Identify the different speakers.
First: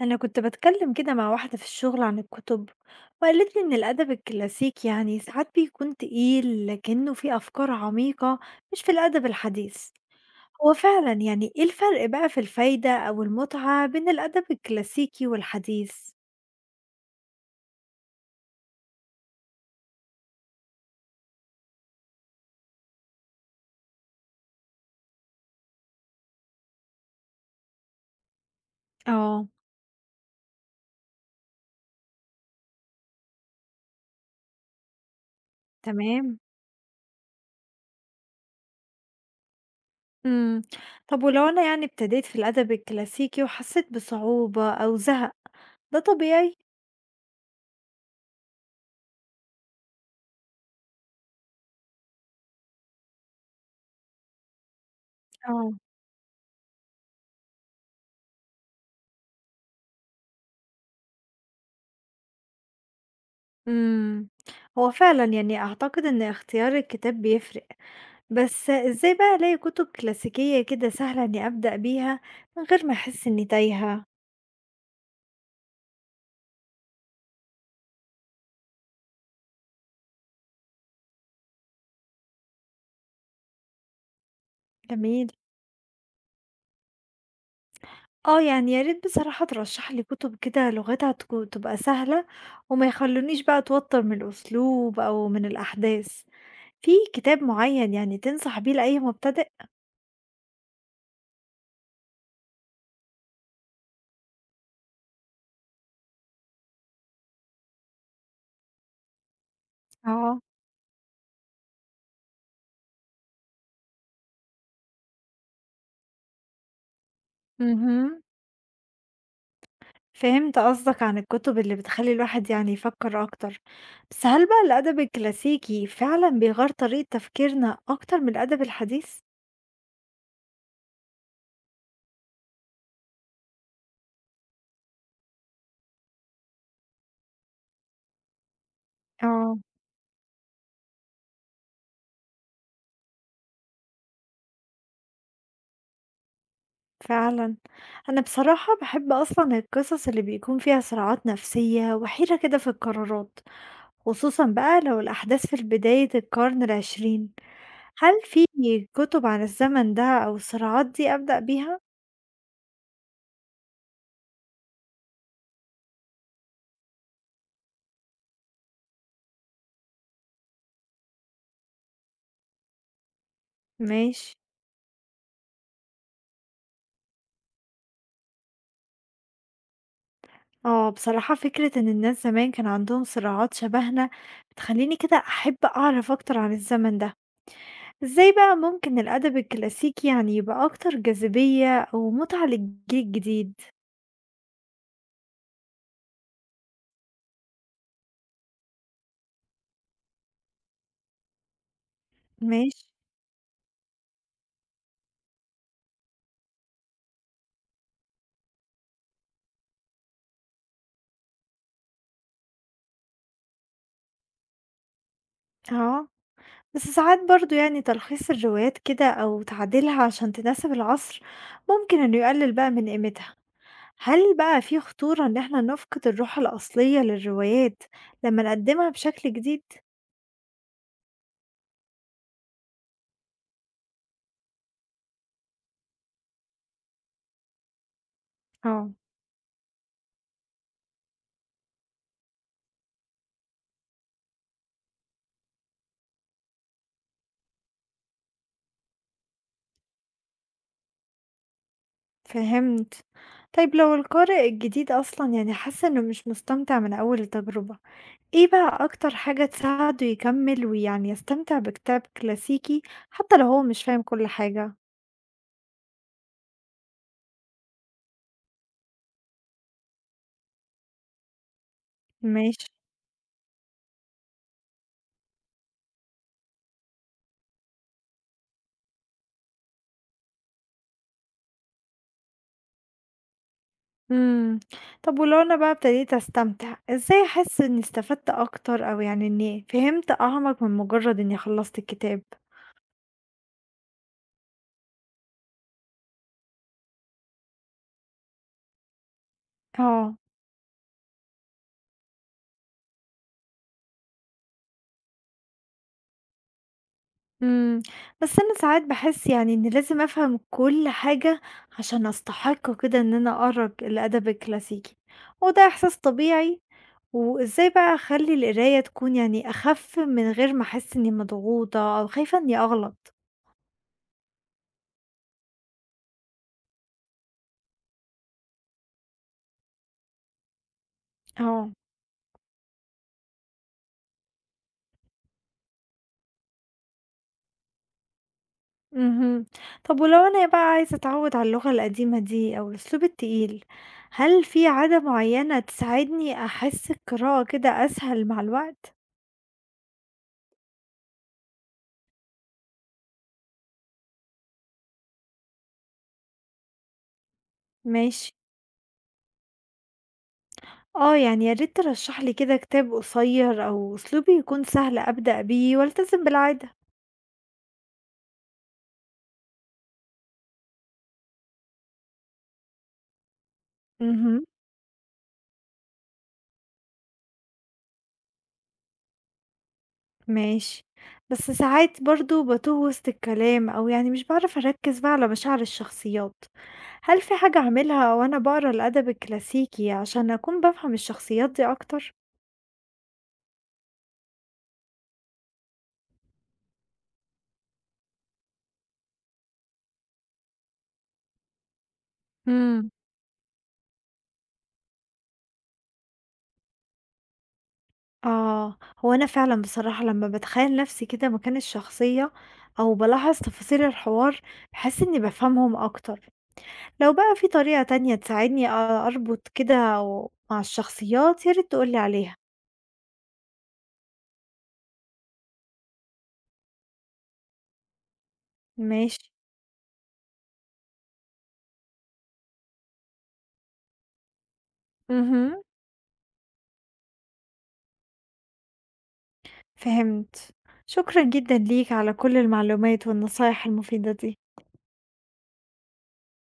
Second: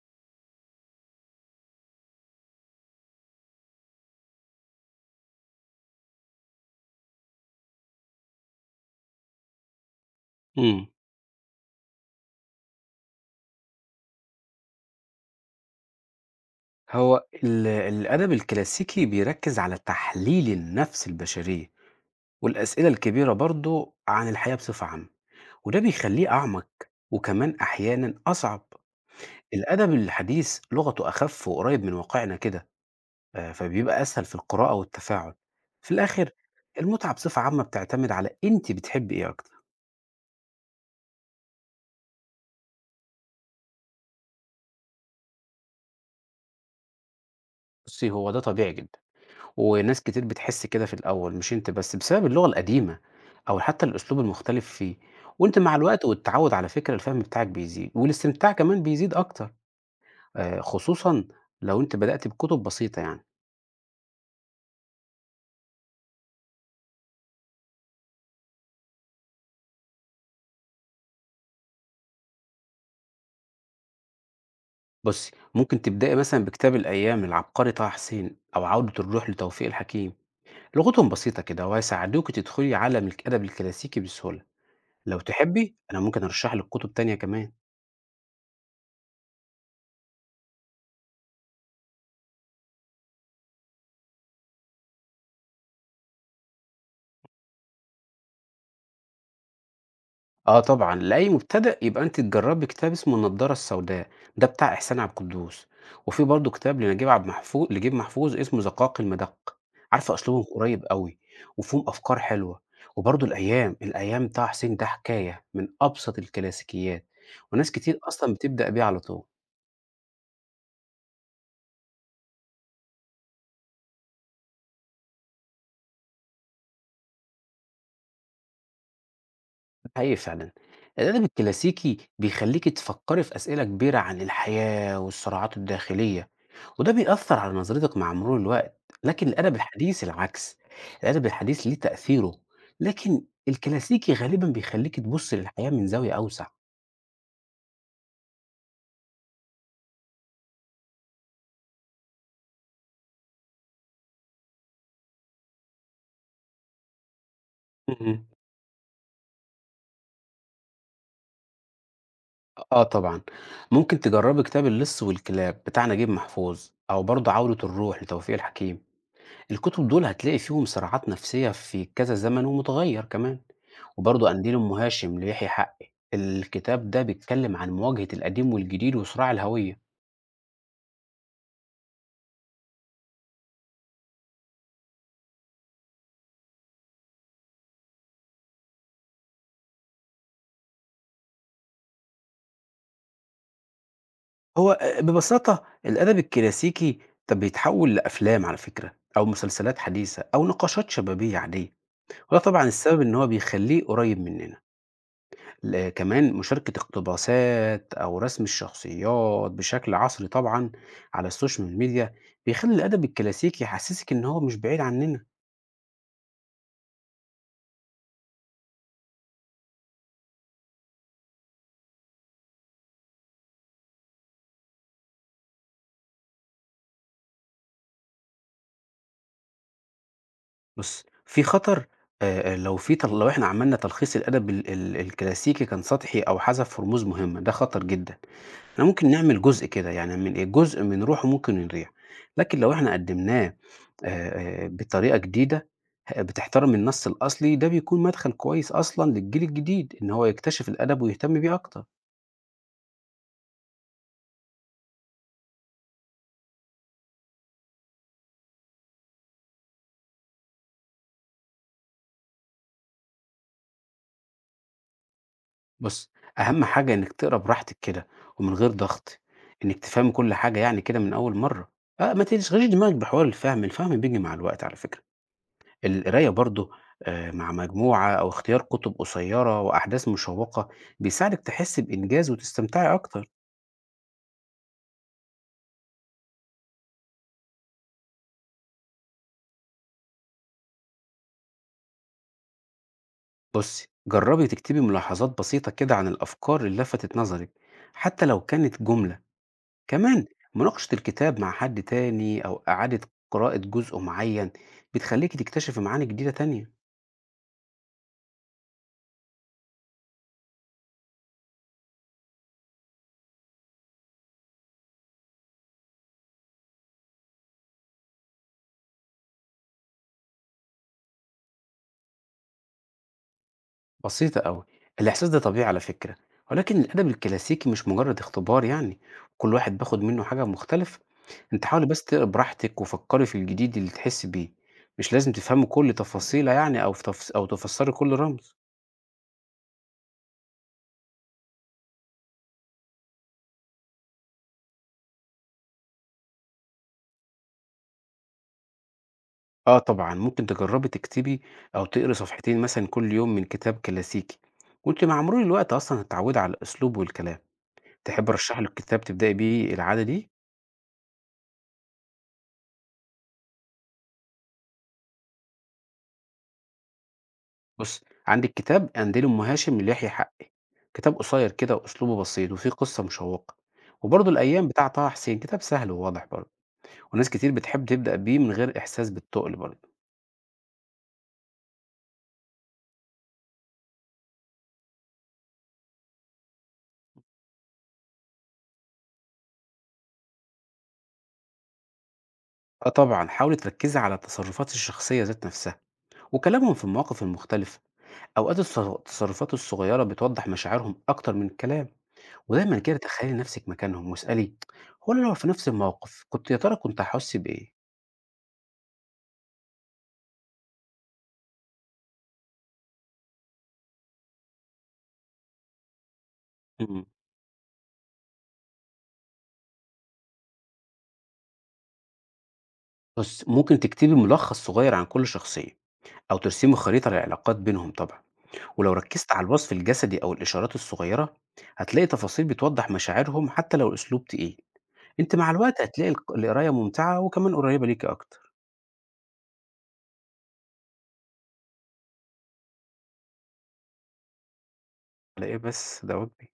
Speaker 1: أنا كنت بتكلم كده مع واحدة في الشغل عن الكتب، وقالت لي إن الأدب الكلاسيكي يعني ساعات بيكون تقيل لكنه فيه أفكار عميقة، مش في الأدب الحديث. هو
Speaker 2: إمم.
Speaker 1: فعلا يعني إيه الفرق بقى في الفايدة أو المتعة بين الأدب الكلاسيكي والحديث؟
Speaker 2: هو الأدب الكلاسيكي بيركّز على تحليل النفس البشرية، والأسئلة الكبيرة برضه عن الحياة بصفة عامة، وده بيخلّيه أعمق وكمان أحيانًا أصعب.
Speaker 1: اه.
Speaker 2: الأدب الحديث لغته أخف وقريب من واقعنا كده، فبيبقى أسهل في القراءة والتفاعل. في الآخر
Speaker 1: تمام.
Speaker 2: المتعة بصفة عامة بتعتمد على أنتِ بتحبي إيه أكتر.
Speaker 1: مم. طب ولو أنا يعني ابتديت في الأدب الكلاسيكي وحسيت بصعوبة أو زهق، ده طبيعي؟
Speaker 2: بُصّي، هو ده طبيعي جدًا. وناس كتير بتحس كده في الأول، مش أنت بس، بسبب اللغة القديمة أو حتى الأسلوب المختلف فيه، وأنت
Speaker 1: اه.
Speaker 2: مع الوقت والتعوّد على فكرة الفهم بتاعك بيزيد، والاستمتاع كمان بيزيد أكتر، خصوصًا لو أنت بدأت بكتب بسيطة يعني.
Speaker 1: مم. هو فعلا يعني أعتقد إن اختيار الكتاب بيفرق، بس إزاي بقى ألاقي كُتب كلاسيكية كده سهلة إنّي أبدأ بيها من غير ما أحس إنّي تايهة؟
Speaker 2: بُصّي، ممكن تبدئي مثلًا بكتاب الأيام للعبقري طه حسين أو عودة الروح لتوفيق الحكيم، لغتهم بسيطة كده وهيساعدوكِ تدخلي عالم الأدب الكلاسيكي بسهولة. لو
Speaker 1: جميل.
Speaker 2: تحبي أنا ممكن أرشّح لِك كتب تانية كمان.
Speaker 1: آه، يعني يا ريت بصراحة ترشّح لي كُتب كده لغتها تبقى سهلة، وما يخلّونيش بقى أتوتّر من الأسلوب أو من الأحداث. في كتاب معيّن يعني تنصح بيه لأي مبتدئ؟
Speaker 2: آه طبعًا، لأي مبتدئ يبقى أنتِ تجرّبي كتاب اسمه النضارة السوداء، ده بتاع إحسان عبد القدوس، وفي برضه كتاب لنجيب محفوظ اسمه زقاق المدق، عارفة
Speaker 1: آه،
Speaker 2: أسلوبهم قريب أوي وفيهم أفكار حلوة، وبرضه الأيام بتاع حسين ده حكاية من أبسط الكلاسيكيات، وناس كتير
Speaker 1: اهم.
Speaker 2: أصلًا بتبدأ بيه على طول،
Speaker 1: فهمت قصدك عن الكُتب اللي بتخلّي الواحد يعني يفكّر أكتر. بس هل بقى الأدب الكلاسيكي فعلًا بيغيّر طريقة تفكيرنا أكتر من الأدب الحديث؟
Speaker 2: حقيقي فعلًا. الأدب الكلاسيكي بيخلّيكِ تفكّري في أسئلة كبيرة عن الحياة والصراعات الداخلية. وده بيأثّر على نظرتك مع مرور الوقت، لكن الأدب
Speaker 1: آه.
Speaker 2: الحديث العكس، الأدب الحديث ليه تأثيره، لكن الكلاسيكي غالبًا بيخلّيك تبُص للحياة من زاوية أوسع.
Speaker 1: فعلًا. أنا بصراحة باحب أصلًا القصص اللي بيكون فيها صراعات نفسية وحيرة كده في القرارات، خصوصًا بقى لو الأحداث في بداية القرن العشرين. هل
Speaker 2: اهم.
Speaker 1: في كتب عن الزمن ده أو الصراعات دي أبدأ بيها؟
Speaker 2: آه طبعًا، ممكن تجرّبي كتاب اللِص والكلاب بتاع نجيب محفوظ أو برضه عودة الروح لتوفيق الحكيم، الكتب دول هتلاقي فيهم صراعات نفسية في كذا زمن ومتغيّر كمان، وبرضه
Speaker 1: ماشي.
Speaker 2: قنديل أم هاشم ليحيى حقّي، الكتاب ده بيتكلّم عن مواجهة القديم والجديد وصراع الهوية.
Speaker 1: آه، بصراحة فكرة إن الناس زمان كان عندهم صراعات شبهنا بتخلّيني كده أحب أعرف أكتر عن الزمن ده. إزاي بقى ممكن الأدب الكلاسيكي يعني يبقى أكتر جاذبية أو متعة للجيل الجديد؟
Speaker 2: هو ببساطة الأدب الكلاسيكي طَب بيتحوّل لأفلام على فكرة أو مسلسلات حديثة أو نقاشات شبابية عادية، وده طبعًا
Speaker 1: ماشي.
Speaker 2: السبب إن هو بيخلّيه قريّب منّنا، كمان مشاركة اقتباسات أو رسم الشخصيات بشكل عصري طبعًا على السوشيال ميديا، بيخلّي الأدب الكلاسيكي يحسّسك إن هو مش بعيد عنّنا.
Speaker 1: آه. بس ساعات برضه يعني تلخيص الروايات كده أو تعديلها عشان تناسب العصر ممكن إنه يقلل بقى من قيمتها. هل بقى في خطورة إن احنا نفقد الروح الأصلية للروايات لما نقدمها بشكل جديد؟
Speaker 2: بُص، في خطر لو في تل لو إحنا عملنا تلخيص الأدب ال ال الكلاسيكي كان سطحي أو حذف رموز مهمة، ده خطر جدًا. إحنا
Speaker 1: اه.
Speaker 2: ممكن نعمل جزء كده، يعني من إيه، جزء من روحه ممكن يضيع، لكن لو إحنا قدّمناه بطريقة جديدة بتحترم النَص الأصلي، ده بيكون مدخل كويس أصلًا للجيل الجديد إن هو يكتشف الأدب ويهتم بيه أكتر.
Speaker 1: فهمت. طيب لو القارئ الجديد أصلا يعني حس إنه مش مستمتع من أول التجربة، ايه بقى أكتر حاجة تساعده يكمل ويعني يستمتع بكتاب كلاسيكي حتى لو هو مش فاهم كل حاجة؟
Speaker 2: بُص، أهم حاجة إنِّك تقرا براحتك كده ومن غير ضغط، إنِّك تفهمي كل حاجة يعني كده من أول مرّة، آه، ما
Speaker 1: ماشي.
Speaker 2: تشغليش دماغِك بحوار الفهم، الفهم بييجي مع الوقت على فكرة. القراية برضه مع مجموعة أو اختيار كُتب قصيّرة وأحداث مشوّقة، بيساعدِك تحسّي بإنجاز وتستمتعي أكتر.
Speaker 1: إمم. طب ولو أنا بقى ابتديت أستمتع، إزاي أحس إني استفدت أكتر أو يعني إني فهمت أعمق من مجرد إني خلّصت الكتاب؟
Speaker 2: بُصّي، جرّبي تكتبي ملاحظات بسيطة كده عن الأفكار اللي لفتت نظرِك، حتى لو كانت جملة.
Speaker 1: آه.
Speaker 2: كمان مناقشة الكتاب مع حد تاني أو إعادة قراءة جزء معيّن، بتخلّيكِ تكتشفي معاني جديدة تانية.
Speaker 1: إمم. بس أنا ساعات باحس يعني إني لازم أفهم كل حاجة عشان أستحق كده إن أنا أقرا الأدب الكلاسيكي، وده إحساس طبيعي. وإزاي بقى أخلّي القراية تكون يعني أخف من غير ما أحس إني مضغوطة أو خايفة إني أغلط؟
Speaker 2: بسيطة أوي، الإحساس ده طبيعي على فكرة، ولكن الأدب الكلاسيكي مش مجرّد اختبار يعني، كل واحد بياخُد منّه حاجة مختلفة. أنتِ
Speaker 1: آه.
Speaker 2: حاولي بس تقري براحتك، وفكّري في الجديد اللي تحسّي بيه، مش لازم تفهمي كل تفاصيلة يعني أو تفسّري كل رمز.
Speaker 1: اهم. طب ولو أنا بقى عايزة أتعوّد على اللغة القديمة دي أو الأسلوب التقيل، هل في عادة معيّنة تساعدني أحس القراءة كده أسهل مع الوقت؟
Speaker 2: آه طبعًا، ممكن تجرّبي تكتبي أو تقري صفحتين مثلًا كل يوم من كتاب كلاسيكي، وأنتِ مع مرور الوقت أصلًا هتتعوّدي على الأسلوب والكلام.
Speaker 1: ماشي.
Speaker 2: تحبّي أرشّح لِك كتاب تبدئي بيه العادة دي؟
Speaker 1: آه، يعني يا ريت ترشّح لي كده كتاب قصيّر أو أسلوبي يكون سهل أبدأ بيه والتزم بالعادة.
Speaker 2: بُصّي، عندِك كتاب "أنديل أم هاشم" ليحيى حقّي، كتاب قصيّر كده وأسلوبه بسيط وفيه قصة مشوّقة، وبرضه
Speaker 1: اهم.
Speaker 2: الأيام بتاع طه حسين كتاب سهل وواضح برضه، وناس كتير بتحب تبدأ بيه من غير إحساس بالتُقل برضه.
Speaker 1: ماشي. بس ساعات برضه باتوه وسط الكلام أو يعني مش باعرف أركّز بقى على مشاعر الشخصيات، هل في حاجة أعملها وأنا باقرا الأدب الكلاسيكي عشان أكون بافهم الشخصيات دي أكتر؟
Speaker 2: آه طبعا حاولي تركزي على التصرفات الشخصية ذات نفسها وكلامهم في المواقف المختلفة أوقات التصرفات الصغيرة بتوضح مشاعرهم أكتر من الكلام ودايما
Speaker 1: إمم.
Speaker 2: كده تخيلي نفسك مكانهم واسألي هو أنا لو في نفس الموقف كنت يا ترى كنت هحس بإيه؟
Speaker 1: آه، هو أنا فعلًا بصراحة لمّا باتخيّل نَفْسي كده مكان الشخصية، أو بالاحظ تفاصيل الحوار، باحس إني بافهمهم أكتر.
Speaker 2: مم.
Speaker 1: لو بقى في طريقة تانية تساعدني أربط كده و مع الشخصيات يا ريت تقول لي عليها.
Speaker 2: بص ممكن تكتبي ملخص صغير عن كل شخصية أو ترسمي خريطة للعلاقات بينهم طبعا ولو
Speaker 1: ماشي.
Speaker 2: ركزت على الوصف الجسدي أو الإشارات الصغيرة هتلاقي تفاصيل بتوضح مشاعرهم حتى لو الأسلوب تقيل أنت مع
Speaker 1: اهم.
Speaker 2: الوقت هتلاقي القراية ممتعة وكمان قريبة ليكي أكتر
Speaker 1: فهمت. شكرًا جدًا ليك على كل المعلومات والنصايح المفيدة دي.
Speaker 2: على إيه بس؟ ده وجبة